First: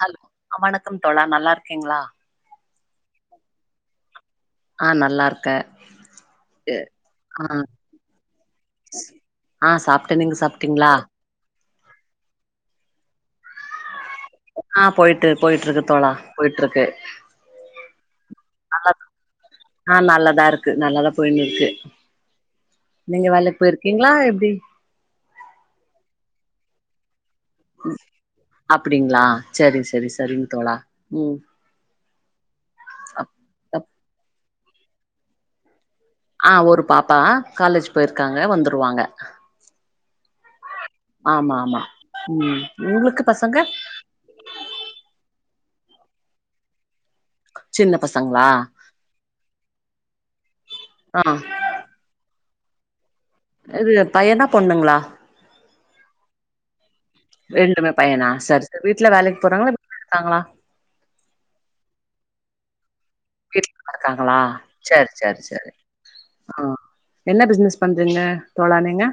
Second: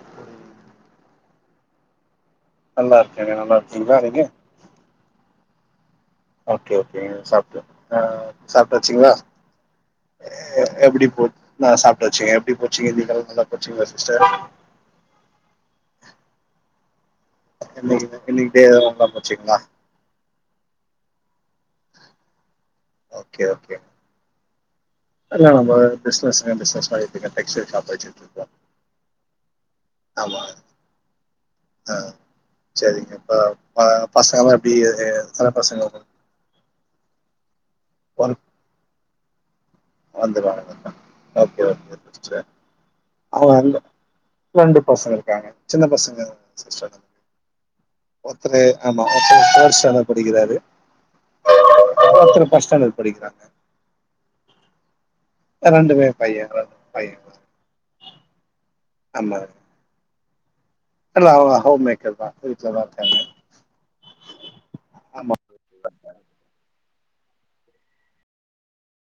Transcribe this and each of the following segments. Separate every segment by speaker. Speaker 1: Hello அ வணக்கம் தோழா நல்லாருக்கீங்ளா
Speaker 2: நல்லாருக்கேங்க நல்லாருக்கேங் வேறங்க
Speaker 1: ஆ நல்லாருக்கே
Speaker 2: ஓகே ஓகே சாப்ட்ட அ சாப்ட்டாச்சுங்ளா
Speaker 1: ஆ சாப்ட்டே நீங்க சாப்ட்டீங்ளா
Speaker 2: நா சாப்ட்டாச்சுங்க எப்டி போச்சுங்க இன்னிக்கெல் நல்லா போச்சுங்களா சிஸ்டர்
Speaker 1: நல்லா போய்ட்டு போய்ட்ருக்கு தோழா போய்ட்ருக்கு
Speaker 2: இன்னைக்கி [inaudible]
Speaker 1: நல்லார்க்கு ஆ நல்லதா இருக்கு நல்லாதா போய்னுருக்கு நீங்க
Speaker 2: ஓகே
Speaker 1: வேலைக்
Speaker 2: ஓகே
Speaker 1: போயிர்க்கீங்ளா எப்டி
Speaker 2: இல்ல நம்ப பிஸ்னஸ்ங்க பிஸ்னஸ் மாரி
Speaker 1: ம் அப்பிடிங்களா செரி செரி
Speaker 2: ஆமா
Speaker 1: செரிங்க தோழா ம்
Speaker 2: ஆ சேரிங்க
Speaker 1: அப்
Speaker 2: இப்ப ப
Speaker 1: அப்
Speaker 2: பசங்கல்லா எப்டி எ ஏ எத்தன பசங்க உங்கள்
Speaker 1: ஆ ஒரு பாப்பா காலேஜ் போய்ருக்காங்க
Speaker 2: ஒர்க்
Speaker 1: வந்துருவாங்க
Speaker 2: வந்துருவாங்க [inaudible]
Speaker 1: ஆமா
Speaker 2: ஓகே
Speaker 1: ஆமா
Speaker 2: ஓகே சிஸ்டர்
Speaker 1: ம் உங்களுக்கு
Speaker 2: அவுங்க
Speaker 1: பசங்க
Speaker 2: அங்க ரெண்டு பசங்க இருக்காங்க சின்ன பசங்க சிஸ்டர்
Speaker 1: சின்ன பசங்களா
Speaker 2: ஒர்த்தரு ஆமா ஒருத்தரு ஃபோர்த் ஸ்டாண்டட் படிக்கிறாரு
Speaker 1: ஆ
Speaker 2: ஒருத்தரு ஃபஸ்ட் ஸ்டாண்டட் படிக்கிறாங்க
Speaker 1: இது பையனா பொண்ணுங்ளா
Speaker 2: ரெண்டுமே பைய பைய
Speaker 1: ரெண்டுமே பையனா சரி சரி வீட்ல
Speaker 2: ஆமா
Speaker 1: வேலைக்கு போறாங்ளா இருக்காங்ளா
Speaker 2: இல்ல அவங்க ஹோம் மேக்கர்தா வீட்லதா இருக்காங்க
Speaker 1: வீட்லதா இருக்காங்ளா சர்
Speaker 2: ஆமா
Speaker 1: சர் சரி ஆ என்ன பிசினஸ் பண்றீங்க தோழா நீங்க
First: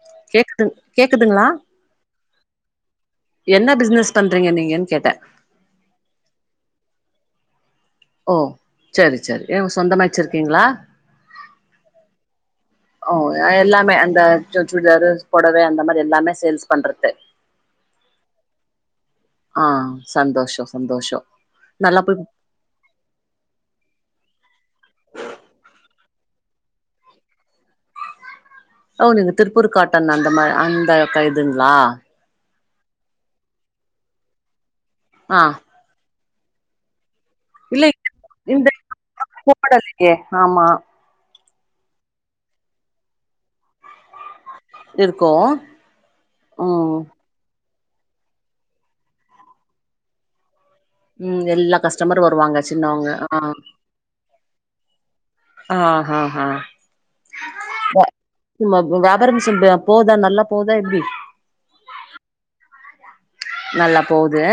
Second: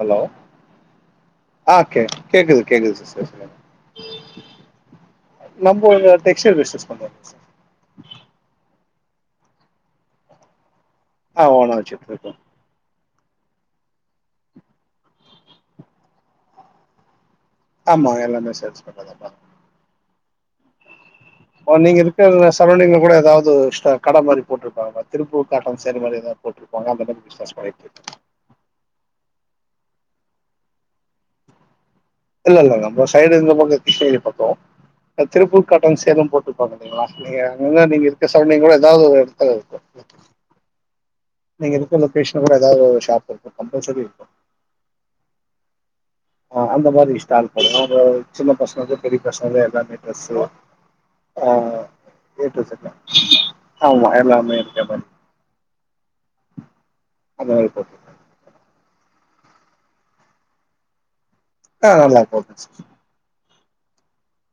Speaker 2: ஹலோ
Speaker 1: கேக்குது கேக்குதுங்களா
Speaker 2: ஆ கே கேக்குது கேக்குது சிஸ்டர் சொல்லுங்க
Speaker 1: என்ன பிசினஸ் பண்றீங்க நீங்க கேட்ட
Speaker 2: நம்ப ஒரு டெக்ஸ்டைல் பிஸ்னஸ் பண்றோ
Speaker 1: ஓ சேரி சேரி எங்க சொந்தமா வெச்சிருக்கீங்ளா
Speaker 2: ஆ ஓனா வெச்சுட்ருக்கோ
Speaker 1: ஓ அ எல்லாமே அந்த சு சுடிதாரு பொடவ அந்த மாரி எல்லாமே சேல்ஸ் பண்றது
Speaker 2: ஆமா எல்லாமே சேல்ஸ் பண்றதாப்பா
Speaker 1: ஆ சந்தோஷோ சந்தோஷோ
Speaker 2: ஓ நீங்க
Speaker 1: நல்லா போய்
Speaker 2: இருக்கற்து சரௌண்டிங்ல கூட எதாவ்து ஒரு ஸ்டா கட மாரி போட்ருப்பாங்க திருப்பூர் காட்டன் சேல் மாரி எதாத் போட்ருப்பாங்க அந்த மாரி பிஸ் னஸ் பண்ணிட்ருக்கே
Speaker 1: ஓ நீங்க திருப்பூர் காட்டன் அந்த மார அந்த க இதுங்ளா
Speaker 2: இல்லல்லங்க நம்ப சைடு இந்த பக்கோ கிருஷ்ணகிரி பக்கோ அ
Speaker 1: ஆ
Speaker 2: திருப்பூர் காட்டன் சேல்னு போட்ருப்பாங்க பாத்தீங்களா நீங்க
Speaker 1: இல்ல
Speaker 2: பொதுவா நீங்க இருக்க சரௌண்டிங்ல
Speaker 1: இந்த
Speaker 2: கூட எதாவ்து ஒரு
Speaker 1: இந்த
Speaker 2: எடத்துல இருக்கு
Speaker 1: போடலையே ஆமா
Speaker 2: நீங்க இருக்க லொக்கேஷன்ல கூட எதாவ்து ஷாப் இருக்கு கம்பல்சரி இருக்கு
Speaker 1: இருக்கு
Speaker 2: ஆ அந்த
Speaker 1: ம்
Speaker 2: மாரி ஸ்டால் கெடையாது சின்ன பசங்க பெரிய பசங்க எல்லாமே பிளஸ்சு
Speaker 1: ம் எல்லா கஸ்டமரு வருவாங்க சின்னவங்க ஆ
Speaker 2: ஆமா எல்லாமே இருக்கத ன்
Speaker 1: ஆ ஹா ஹா
Speaker 2: அந்த மாரி போட்ருக்கோ
Speaker 1: த வியாபார மிஷன்போதா நல்லா போதா எப்டி
Speaker 2: ஆ நல்லா போது
Speaker 1: நல்லா போது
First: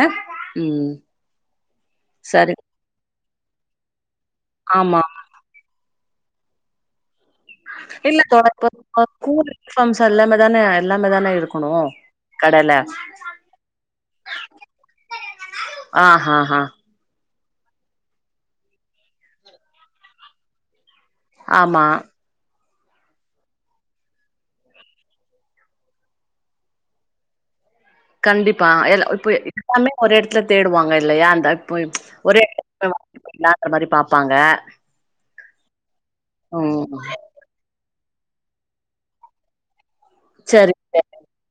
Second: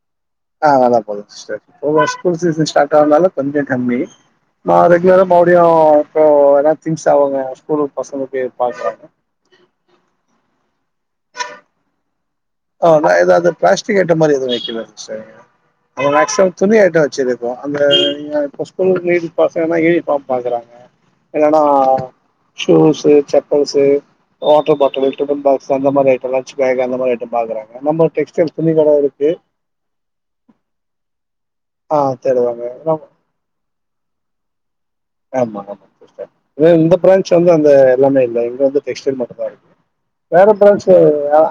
Speaker 2: ஆ நல்லா போதுங் சிஸ்டர் இல்ல ஸ்கூல் சீசன் ஸ்டார்ட் ஆனதால கொஞ்சோ கம்மி நா
Speaker 1: ஆமா
Speaker 2: ரெகுலரா மறுபடியு இப்போ எதுனா திங்ஸ் அவுங்க
Speaker 1: இல்ல தோழா ஸ்கூல் யூனிஃபார்ம்ஸ் எல்லாமே தான எல்லாமே தான இருக்கணு கடைல
Speaker 2: ஆ எதாவது பிளாஸ்டிக் ஐட்ட மாதிரி எதுவு வைக்கல
Speaker 1: ஆ
Speaker 2: சிஸ்டர்
Speaker 1: ஹா
Speaker 2: மேக்சிமம்
Speaker 1: ஹா
Speaker 2: துணி ஐட்ட வச்சிர்றது இப்ப அந்த ஸ்கூல் நீட் பசங்கனா யூனிஃபார்ம் பாக்குறாங்க இல்லனா
Speaker 1: ஆமா
Speaker 2: shoes chappals water bottle tiffin box அந்த மாரி ஐட்டம்லா லஞ்ச் பேக் அந்த மாரி பாக்குறாங்க நம்ம டெக்ஸ்டைல்
Speaker 1: கண்டிப்பா
Speaker 2: துணி கட
Speaker 1: எல்லா
Speaker 2: இருக்கு
Speaker 1: இப்ப எல்லாமே ஒரு இடத்துல தேடுவாங்க இல்லையா அந்த இப்ப
Speaker 2: ஆ தேடுவாங்க எல்லாமே
Speaker 1: இல்லாதமாரி பாப்பாங்க
Speaker 2: ஆமா ஆமா சிஸ்டர்
Speaker 1: ம்
Speaker 2: இந்த பிரான்ச் வந்து அந்த எல்லாமே இல்ல இங்க வந்து டெக்ஸ்டைல் மட்டுதா இருக்கு வேற
Speaker 1: சரி
Speaker 2: பிரான்ச்சு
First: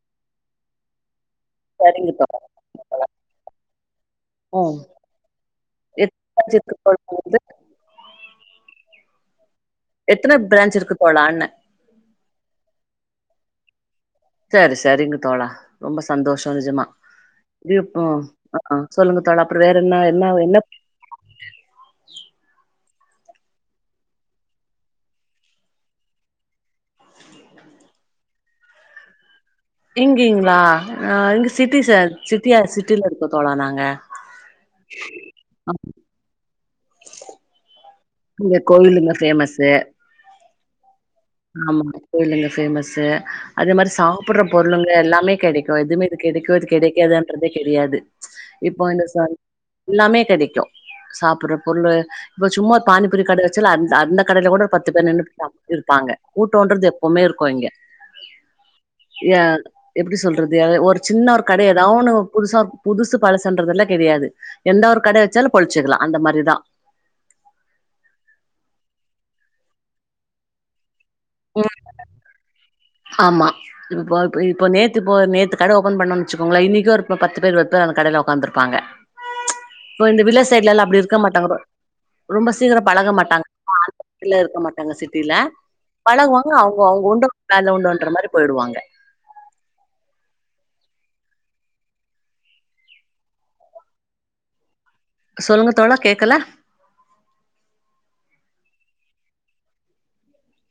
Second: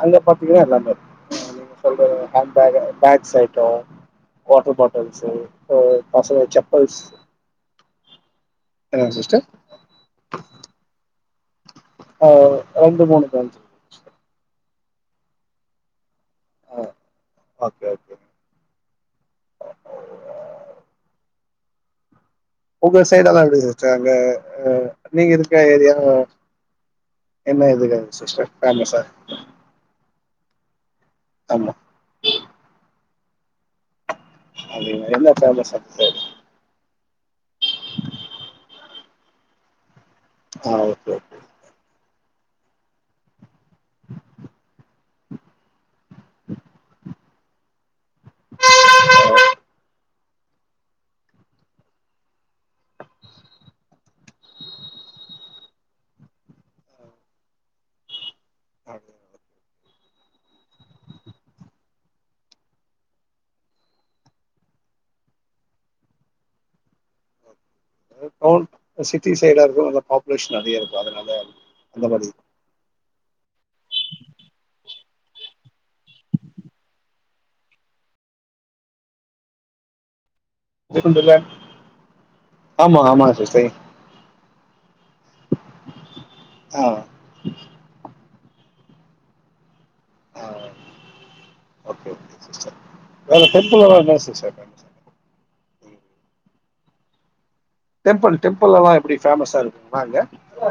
Speaker 2: அங்க பாத்தீங்கனா எல்லாமே இருக்கு சொல்ற
Speaker 1: சரிங்க தோழா
Speaker 2: ஹேண்ட் பேக் பேக்ஸ் ஐட்ட
Speaker 1: ம்
Speaker 2: வாட்டர் பாட்டல்ஸ் சோ
Speaker 1: எத்தன
Speaker 2: பசங்க
Speaker 1: பிரான்ச் இருக்கு
Speaker 2: செப்பல்ஸ்
Speaker 1: தோழா
Speaker 2: என்னங்க சிஸ்டர்
Speaker 1: எத்தன பிரான்ச் இருக்கு தோழான்ன
Speaker 2: ரெண்டு மூணு பிரான்ச்
Speaker 1: சரி சரிங்க தோழா ரொம்ப சந்தோஷொ
Speaker 2: ஆ
Speaker 1: நெஜமா
Speaker 2: ஓகே
Speaker 1: இப்
Speaker 2: ஓகே
Speaker 1: அ சொல்லுங்க தோழா அப்ரோ வேற என்ன என்ன என்ன
Speaker 2: ஒங்க சைடாதா இருக்கு சிஸ்டர் அங்க அ நீங்க இருக்க ஏரியா என்ன எதுக்குது சிஸ்டர் பேமஸா
Speaker 1: இங்கீங்களா அ இங்க
Speaker 2: ஆமா
Speaker 1: சிட்டிஸ்ச சிட்டியா சிட்டில இருக்கோ தோழா நாங்க
Speaker 2: அது என்ன பேமஸ் அங்குட்டு
Speaker 1: இங்க கோவிலுங்க பேமஸ்சு
Speaker 2: ஆ ஓகே
Speaker 1: ஆமா கோயிலுங்க பேமஸ்ஸு அது மாதிரி சாப்டுற பொருளுங்க எல்லாமே கெடைக்கு எதுமே இது கெடைக்கு கெடைக்காதுன்றதே கெடையாது இப்போ இந்த ச எல்லாமே கெடைக்கு சாப்புட்ற பொருளு இப்ப சும்மா ஒரு பானிபூரி கடை வச்சாலே அந்த அந்த கடைல கூட ஒரு பத்து பேர் நின்னு சாப்ட்டுருப்பாங்க கூட்டோன்றது எப்பமே இருக்கு இங்க
Speaker 2: ஆ
Speaker 1: ஏ இப் எப்டி சொல்றது ஒரு சின்ன ஒரு கடை ஏதாவ ஒன்னு புதுசா புதுசு பழசுன்றதல்லா கெடையாது எந்த ஒரு கடை வச்சாலு பொழச்சுக்கலா அந்த மாரிதா
Speaker 2: டவுன் சிட்டி சைடா இருக்கு நல்லா பாப்புலேஷன் நெறய இருக்கு அதனால அந்த மாரி
Speaker 1: ஆமா இப்ப இப்போ நேத்து நேத்து கடை ஓப்பன் பண்ணோன் வச்சுக்கோங்களே இன்னைக்கு ஒரு பத்து பேரு இருவது பேர் அந்த கடைல ஒக்காந்துருப்பாங்க இப்போ இந்த வில்லேஜ் சைட்லல்லா அப்டி இருக்க
Speaker 2: இருக்குதுல்ல
Speaker 1: மாட்டாங்கறோ ரொம்ப சீக்கிர
Speaker 2: ஆமா
Speaker 1: பழக
Speaker 2: ஆமா
Speaker 1: மாட்டாங்க
Speaker 2: சிஸ்டர்
Speaker 1: வீட்ல இருக்க மாட்டாங்க சிட்டில பழகுவாங்க அவங்க
Speaker 2: ஆ
Speaker 1: அவங்க உண்டு வேல உண்டுன்ற மாரி போயிடுவாங்க
Speaker 2: ஆ ஓகே ஓகே சிஸ்டர் ஒங்க ப்ரெண்ட்டெல்லா என்ன [inaudible]
Speaker 1: சொல்லுங்க தோழா கேக்கல
Speaker 2: டெம்புள் டெம்புள்லல்லா எப்டி ஃபேமஸா இருக்குமா அங்க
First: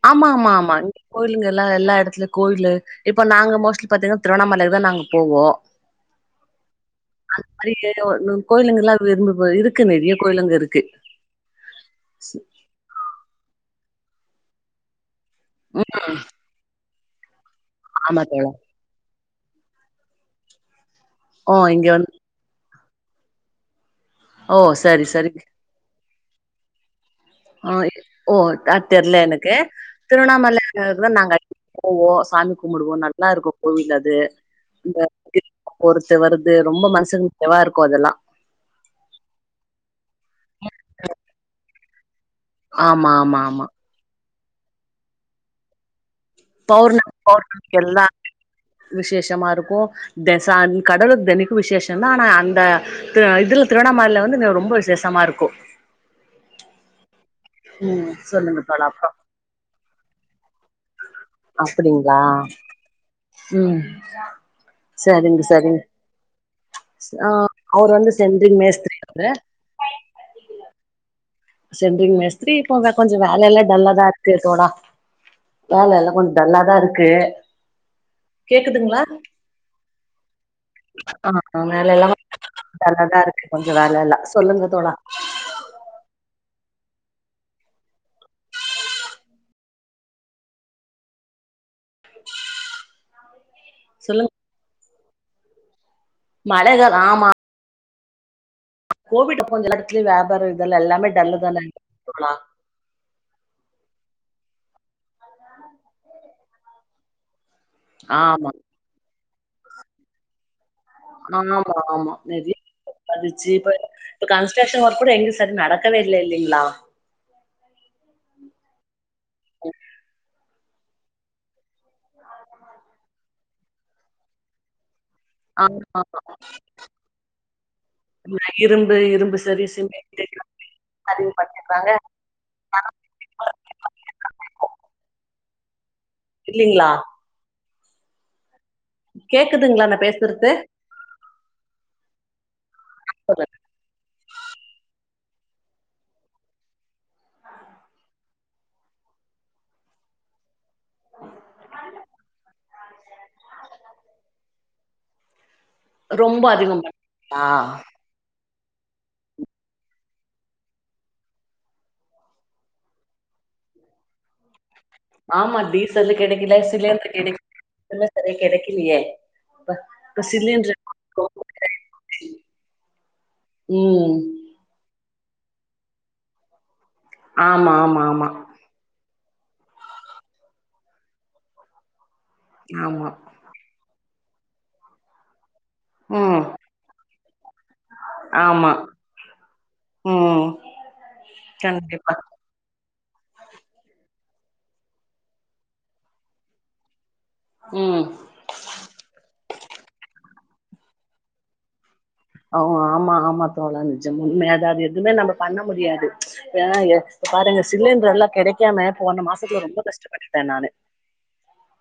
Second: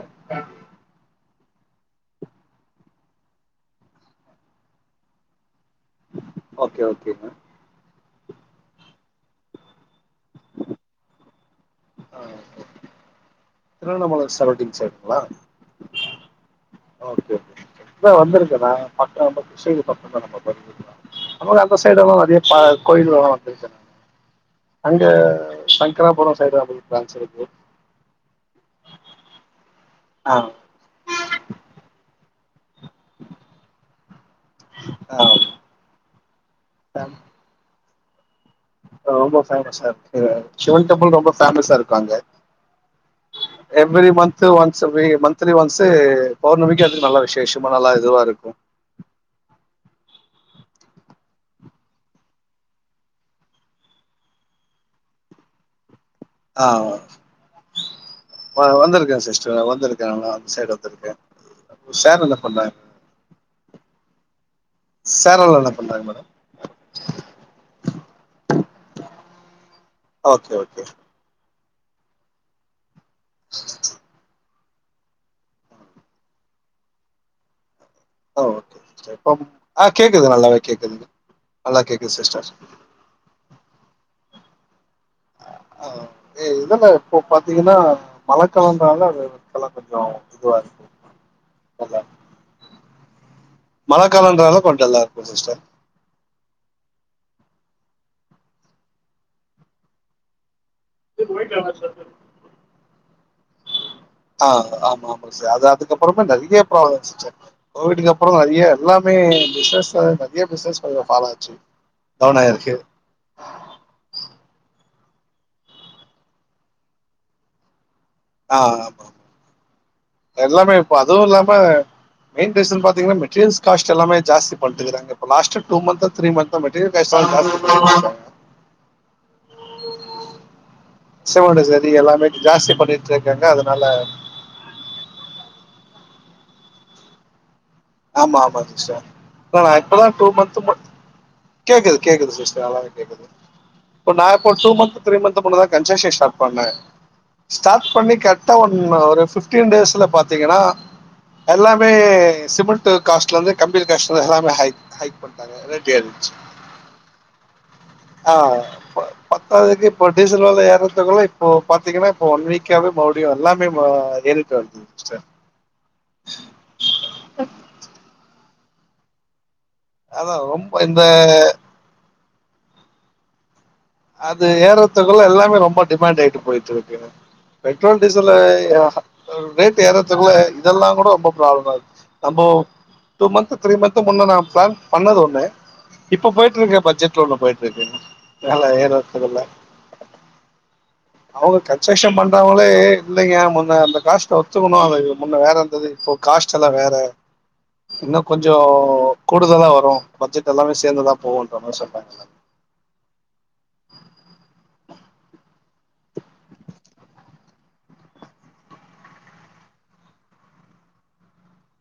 Speaker 1: ஆமா ஆமா ஆமா இங்க கோயிலுங்க எல்லா எல்லா எடத்துலயு கோயிலு இப்போ நாங்க மோஸ்ட்லி பாத்தீங்கன்னா திருவண்ணாமலகே தா நாங்க போவோ
Speaker 2: ஓகே ஓகே மேம்
Speaker 1: அது மாரி கோயிலுங்க எல்லா விரும்ப இருக்கு நெறைய கோயிலுங்க இருக்கு
Speaker 2: அ ஓகே திருவண்ணாமல சரவுண்டுங் சைடுங்களா
Speaker 1: ம்
Speaker 2: ஓகே ஓகே நா
Speaker 1: தோழா
Speaker 2: வந்திருக்கே நா பக்கோ [unintelligible] பக்கோ தா நம்ம பண்ணிக்கலா
Speaker 1: ஓ
Speaker 2: ந அந்த
Speaker 1: இங்க வந்து
Speaker 2: சைடுல்லாம் நெறைய கோயில்கள்ல்லா வந்துருக்கே
Speaker 1: ஓ சரி
Speaker 2: அங்கே
Speaker 1: சரி
Speaker 2: அக்ராபுரோ சைடு [unintelligible] ப்ராஞ்ச் இருக்கு
Speaker 1: ஆ ஓ அதா தெர்ல எனக்கு
Speaker 2: ஆ
Speaker 1: திருவண்ணாமல அதுக்குதா நாங்க அடிக்கடி போவோ சாமி கும்பிடுவோ நல்லா இருக்கு கோவில் அது [inaudible]
Speaker 2: ஆ
Speaker 1: வருது ரொம்ப மனசுக்கு நிறைவா இருக்கு அதெல்லா
Speaker 2: ரொம்ப ஃபேமஸ் சிவன் டெம்பிள் ரொம்ப ஃபேமஸா இருக்கு அங்க
Speaker 1: ஆமா ஆமா ஆமா
Speaker 2: எவ்ரி மந்த்ஸ் ஒன்ஸ் வே மந்த்லி ஒன்ஸ்ஸு பௌர்ணமிக்கு அதுக்கு
Speaker 1: பௌர்ணமி
Speaker 2: நல்லா விசேஷமா
Speaker 1: பௌர்ணமிக்கு
Speaker 2: நல்லா
Speaker 1: எல்லா
Speaker 2: இதுவா இருக்கும்
Speaker 1: விசேஷமா இருக்கு இந்த சாமி கடவுளுக்கு தெனிக்கு விசேஷந்தா ஆனா அந்த த்து இதுல திருவண்ணாமல்ல வந்து ரொம்ப விசேஷமா இருக்கு
Speaker 2: ஆ
Speaker 1: ம் சொல்லுங்க
Speaker 2: வ
Speaker 1: தோழா அப்றோ
Speaker 2: வந்திருக்கே சிஸ்டர் வந்திருக்கே நால அந்த சைடு வந்துருக்கே
Speaker 1: அப்பிடிங்களா ம்
Speaker 2: சார்
Speaker 1: சரிங்க
Speaker 2: எல்லா என்ன
Speaker 1: சரிங்க
Speaker 2: பண்றாங்க மேடம்
Speaker 1: ஆ அவரு வந்து சென்ட்ரிங் மேஸ்திரி அவரு
Speaker 2: ஓகே ஓகே
Speaker 1: சென்ட்ரிங் மேஸ்திரி இப்ப வெ கொஞ்சொ வேலைல்லா டல்லாதா இருக்கு தோழா வேல எல்லா கொஞ்சொ டல்லாதா இருக்கு
Speaker 2: ஆ ஓகே
Speaker 1: கேக்குதுங்களா
Speaker 2: சிஸ்டர் இப்ப ஆ கேக்குது நல்லாவே கேக்குது நல்லா கேக்குது சிஸ்டர்
Speaker 1: டல்லாதா இருக்கு கொஞ்சொ வேலல்லா சொல்லுங்க தோழா
Speaker 2: அ எ இதுல இப்ப பாத்தீங்கன்னா மழக்காலொன்னால அது இப்பலா கொஞ்சோ இதுவா இருக்கு
Speaker 1: மே
Speaker 2: மழ காலொன்றால கொஞ் டல்லா இருக்கு சிஸ்டர்
Speaker 1: மழ கால் ஆமா கோவிட் அப்போ வந்து எல்லா எடத்துலயு வியாபார இதுலல்லா
Speaker 2: து போயிட்டாங்க [unintelligible] ஆ ஆமாமா ச அது அதுக்கப்புறமா நெறைய ப்ராள வந்துச்சுச்ச கோவிட்டுக்கு அப்பரோ
Speaker 1: ஆமா
Speaker 2: நெறைய எல்லாமே பிஸ்னஸ் வு நெறையே பிஸ்னஸ் ஃபாலாச்சு டவுன் ஆயிர்க்கு
Speaker 1: பதிச்சு இப்ப இப்ப கன்ஸ்ட்ரக்ஷன் ஒர்க் கூட எங்கு சரி நடக்கவே இல்லைங்களா
Speaker 2: ஆ ஆமா எல்லாமே இப்போ அதுவு இல்லாம மெயின் ரீசன் பாத்தீங்கன்னா மெட்டீரியல்ஸ் காஸ்ட் எல்லாமே ஜாஸ்தி பண்ணிட்டுருக்காங்க இப்ப லாஸ்ட்டா டூ
Speaker 1: ஆமா
Speaker 2: மந்தா த்ரீ மந்தா மெட்டீரியல் காஸ்ட் லா ஜாஸ்தி பன்னிருக்காங்க
Speaker 1: இரும்பு இரும்பு சர்வீஸ் [inaudible]
Speaker 2: சிமுண்ட்டு ஜல்லி எல்லாமே ஜாஸ்தி பண்ணிட்டு இருக்காங்க அதனால
Speaker 1: இல்லிங்ளா
Speaker 2: ஆமா ஆமா சிஸ்டர் ஆனா‌
Speaker 1: கேக்குதுங்களா நா
Speaker 2: இப்பதா டூ
Speaker 1: பேசுறது
Speaker 2: மந்து மு கேக்குது கேக்குது சிஸ்டர் நல்லாவே கேக்குது இ நா இப்போ டூ மந்த்நு த்ரீ மந்த்து முன்னதா கன்ஸக்க்ஷ ஸ்டாட் பண்ணே ஸ்டார்ட் பண்ணி கர்ட்டா ஒன்னு ஒரு ஃபிஃப்டீன் டேஸ்ல பாத்தீங்கனா எல்லாமே சிமெண்ட்டு காஸ்ட்லெந்து கம்பிக காஸ்ட்லந்து எல்லாமே ஹை ஹை பண்ட்டாங்க இல்லாட்டி எ
Speaker 1: ரொம்ப அதிகம் பண்ட்டாங்களா
Speaker 2: ஆ ப பத்தாததுக்கு இப்பொ டீசல் வெல ஏர்றத்துக்குள்ள இப்போ பாத்தீங்கனா இப்பொ ஒன் வீக்காவே மறுப்டியு எல்லா மே மா ஏறிட்தா இருக்கு சிஸ்டர்
Speaker 1: ஆமா டீசலு கெடக்கில சிலிண்ட்ரு கெடக்கில [inaudible] சரியா கெடக்கிலியே
Speaker 2: அதா ரொம்ப இந்த
Speaker 1: ரொம்ப ம்
Speaker 2: அது ஏர்றத்துக்குள்ள எல்லாமே ரொம்ப டிமாண்ட் ஆயிட்டு போயிட்ருக்குங்க
Speaker 1: ஆமா
Speaker 2: பெட்ரோல்
Speaker 1: ஆமா
Speaker 2: டீசல ஆஹா ரேட்டு ஏறத்துக்குள்ள இதெல்லா கூட ரொம்ப ப்ராப்ளம் ஆயிட்ச்சு நம்மோ
Speaker 1: ஆமா ஆமா
Speaker 2: டூ மந்த்து த்ரீ மந்த்து முன்ன நா பிளான் பண்ணது ஒன்னு இப்ப
Speaker 1: ம்
Speaker 2: போயிட்ருக்க பட்ஜெட்ல ஒன்னு போயிட்ருக்கு
Speaker 1: ஆமா
Speaker 2: பிரச்சனல்ல
Speaker 1: ம்
Speaker 2: அவுங்க
Speaker 1: கண்டிப்பா
Speaker 2: கன்ஷெஷன் பண் ணவுங்ளே இல்லெங்க முன்ன அந்த காஸ்ட்ட ஒத்துக்கனு அது முன்ன வேற இந்தது இப்போ காஸ்ட்டெல்லா வேற
Speaker 1: ம்
Speaker 2: கொஞ்சோ கூடுதலா வரு பட்ஜெட் எல்லாமே சேந்துதா போவுன்ற மார் சொன்னாங்க
Speaker 1: அவு ஆமா ஆமா தோழா நிஜம் உண்மையா தா அது எதுமே நம்ப பண்ண முடியாது இதல்லா ஏ பாருங்க சிலிண்ட்ரெல்லா கெடைக்காம போன மாசத்துல ரொம்ப கஷ்டப்பட்டுட்டே நானு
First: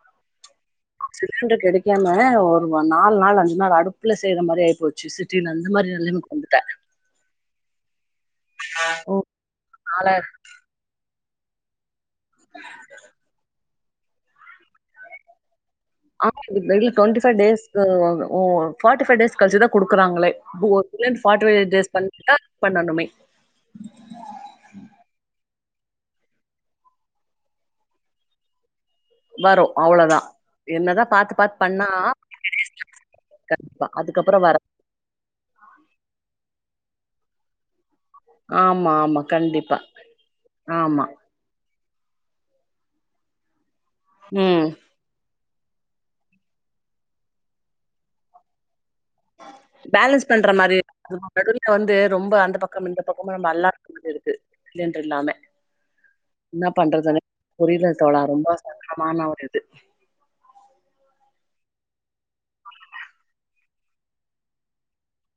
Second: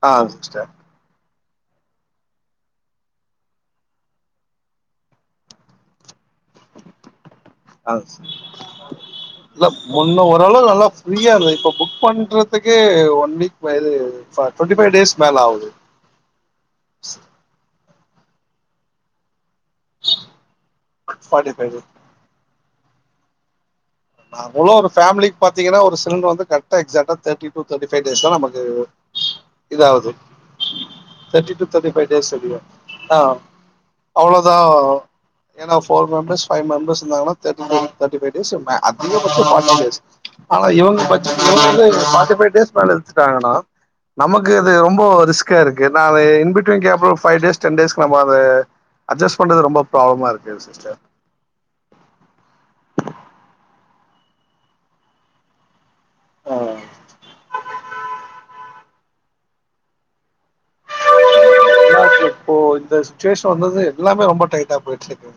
Speaker 2: ஆ சிஸ்டர்
Speaker 1: சிலிண்ட்ரு கெடைக்காம ஒரு வ நாலு நாள் அஞ்சு நாள் அடுப்புல செய்ற மாரி ஆயி போச்சு சி டின்னு அந்த மாரி நெலமக்கி வந்துட்ட
Speaker 2: ஆ செ
Speaker 1: ஓ
Speaker 2: இல்ல முன்ன ஓரளவு நல்லா ஃப்ரீயா இருந்தெ இப்ப புக் பண்றதுக்கு ஒன் வீக் இது டுவெண்ட்டி பைவ் டேஸ்க் மேல ஆவுது
Speaker 1: ஆமா இங்க டுவெண்டி பைவ் டேஸ்க்கு ஓ பாட்டி பைவ் டேஸ் கழுச்சுதா குடுக்குறங்களே [unintelligible] லேர்ன் பாட்டி
Speaker 2: ஃபார்ட்டி
Speaker 1: ஃபை
Speaker 2: ஃபைவ்
Speaker 1: டேஸ் பண்ணி தான் பண்ணனுமே
Speaker 2: மா அவ்ளோ ஒரு ஃபேமிலிக் பாத்தீங்கன்னா ஒரு சிலிண்டரு வந்து கரெக்ட்டா எக்ஸெக்டா தேட்டி டூ தோட்டி ஃபைவ் டேஸ் தா நமக்கு
Speaker 1: வரு அவ்ளதா
Speaker 2: தேட்டி டூ தோட்டி ஃபைவ் டேஸ்ஸுக்கு ஆ
Speaker 1: அதுக்கப்புறோ வர
Speaker 2: அவ்ளோதா ஏன்னா ஃபோர் மெம்பர்ஸ் ஃபைவ் மெம்பர்ஸ் இருந்தாங்கன்னா தேட்டி டூ தோட்டி ஃபை டேஸ் அ
Speaker 1: ஆமா
Speaker 2: அத் இங்க
Speaker 1: ஆமா
Speaker 2: மட்டு ஃபாட்டி
Speaker 1: கண்டிப்பா
Speaker 2: டேஸ் ஆனா இவுங்க
Speaker 1: ஆமா
Speaker 2: பாத் இவ்வுகளுது ஃபாட்டி ஃபை டேஸ் மேல வெச்சுட்டாங்கன்னா நமக்கு
Speaker 1: ம்
Speaker 2: அது ரொம்போ ரிஸ்க் கா இருக்கு நா இன் பிட்வீன் கேப்புல அப்புறோ ஒரு ஃபைவ் டேஸ் டென் டேஸ்க்கு நம்மோ அது அட்ஜஸ் பண்றது ரொம்ப
Speaker 1: பேலன்ஸ்
Speaker 2: புராபுளமா
Speaker 1: பண்ற
Speaker 2: இருக்குது
Speaker 1: மாரி
Speaker 2: சிஸ்டர்
Speaker 1: நடுவுல வந்து ரொம்ப அந்த பக்கம் இந்த பக்கமு நம்ம அல்லா [inaudible] இருக்கு சிலிண்டரு இல்லாம
Speaker 2: ஆ
Speaker 1: என்ன பண்றதுனே புரில தோழா ரொம்ப சங்கட்டமான ஒரு இது
Speaker 2: எல்லாருக்கு இப்போ இந்த சுச்சிவேஷன் வந்தது எல்லாமே ரொம்ப டைட்டா போயிட்ருக்கு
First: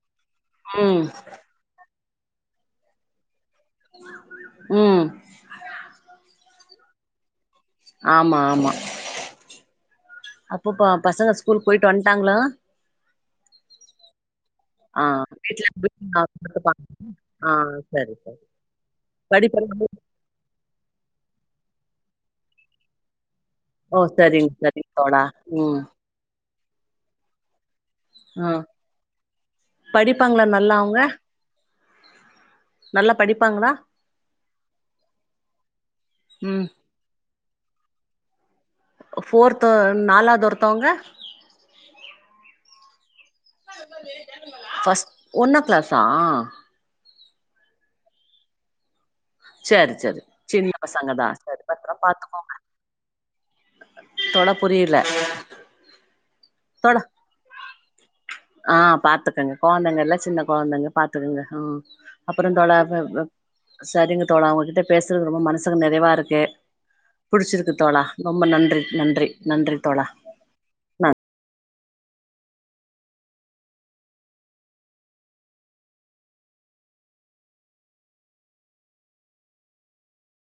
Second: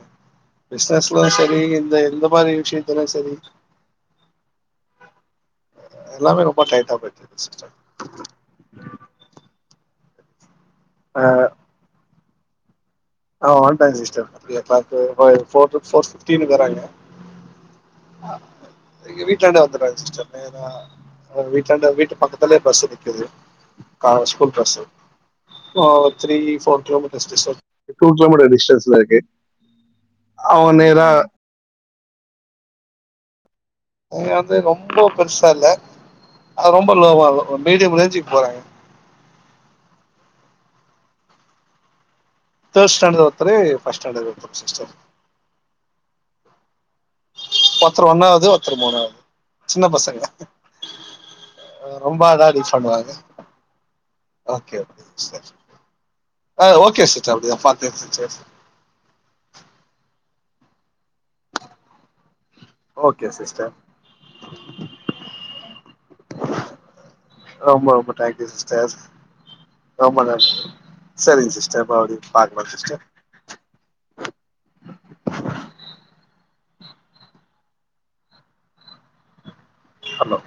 Speaker 1: ம்
Speaker 2: பிஸ்னஸ்லயு செ ரி‌ இந்த இந்த மாரி விஷயத்துல செரி
Speaker 1: ம்
Speaker 2: எல்லாமே ரொம்ப டைட்டா போயிட்ருக்கு சிஸ்டர்
Speaker 1: ஆமா ஆமா அப்பப்பா
Speaker 2: ஆ
Speaker 1: பசங்க ஸ்கூல் போயிட்டு வந்டாங்ளா?
Speaker 2: ஆ வந்ட்டாங்க சிஸ்டர்
Speaker 1: ஆ
Speaker 2: [unintelligible]
Speaker 1: வீட்ல
Speaker 2: ஃபோர்
Speaker 1: வீட்ல
Speaker 2: ஃபோர் ஃபிஃப்டீனுக்கு வராங்க
Speaker 1: பாத்துப்பாங்க. ஆ சரி சரி
Speaker 2: எங்க வீட்டாண்ட
Speaker 1: படிப்பெல்லா
Speaker 2: வந்துராங்க சிஸ்டர் நேரா அ வீட்டாண்ட வீட்டு பக்கத்துலே பஸ்ஸு நிக்குது
Speaker 1: ஓ
Speaker 2: கா
Speaker 1: சேரிங்
Speaker 2: ஸ்கூல் பஸ்
Speaker 1: சேரிங் தோழா ம்
Speaker 2: three four kilometres distance இப்போ டூ கிலோ மீட்டர்
Speaker 1: ஆ
Speaker 2: டிஸ்டன்ஸ்ல இருக்கு
Speaker 1: படிப்பாங்களா
Speaker 2: அவ
Speaker 1: நல்லா அவங்க
Speaker 2: நேரா
Speaker 1: நல்லா படிப்பாங்களா
Speaker 2: அவுங்க வந்து ரொம்போ பெருசா இல்ல
Speaker 1: ம்
Speaker 2: அது ரொம்ப லோவா இல்ல மீடியம் ரேஞ்சுக் போறாங்க
Speaker 1: அ ஃபோர்த் தோ நாலாவது ஒருத்தவங்க
Speaker 2: தோடு ஸ்டேண்டடு ஒருத்தரு ஃபஸ்ட் ஸ்டேண்டடு ஒருத்தரு சிஸ்டர்
Speaker 1: ஃபஸ்ட் ஒன்னா கிளாஸா
Speaker 2: ஒருத்தரு ஒன்னாவது ஒருத்தரு மூணாவது சின்ன
Speaker 1: சரி சரி
Speaker 2: பசங்க
Speaker 1: சின்ன பசங்க தா சரி பத்திரமா
Speaker 2: ரொம்ப
Speaker 1: பாத்துக்கோங்க
Speaker 2: அதாவது ரீச் பண்ணுவாங்க
Speaker 1: தோழா
Speaker 2: ஓகே
Speaker 1: புரியல
Speaker 2: ஒகே சிஸ்டர் ஆ
Speaker 1: தோழா
Speaker 2: ஒகே சிஸ்டர் அப்டிதா பாதே சிஸ்டர்ஸ்
Speaker 1: ஆ பாத்துக்கங்க கொழந்தைங்கள்ல சின்ன கொழந்தைங்க பாத்துக்கங்க ஆ அப்புறந் தோழா
Speaker 2: ஓகே சிஸ்டர்
Speaker 1: செரிங்க தோழா உங்ககிட்ட பேசுறது ரொம்ப மனசுக்கு நெறைவா இருக்கு புடுச்சுருக்கு
Speaker 2: ரொம்ப
Speaker 1: தோழா ரொம்ப
Speaker 2: தேங்க்யூ
Speaker 1: நன்றி
Speaker 2: சிஸ்டர்
Speaker 1: நன்றி நன்றி தோழா
Speaker 2: ரொம்ப நன் சேரிங் சிஸ்டர் போ டி பாக்கும் போது சிஸ்டர் ஹலோ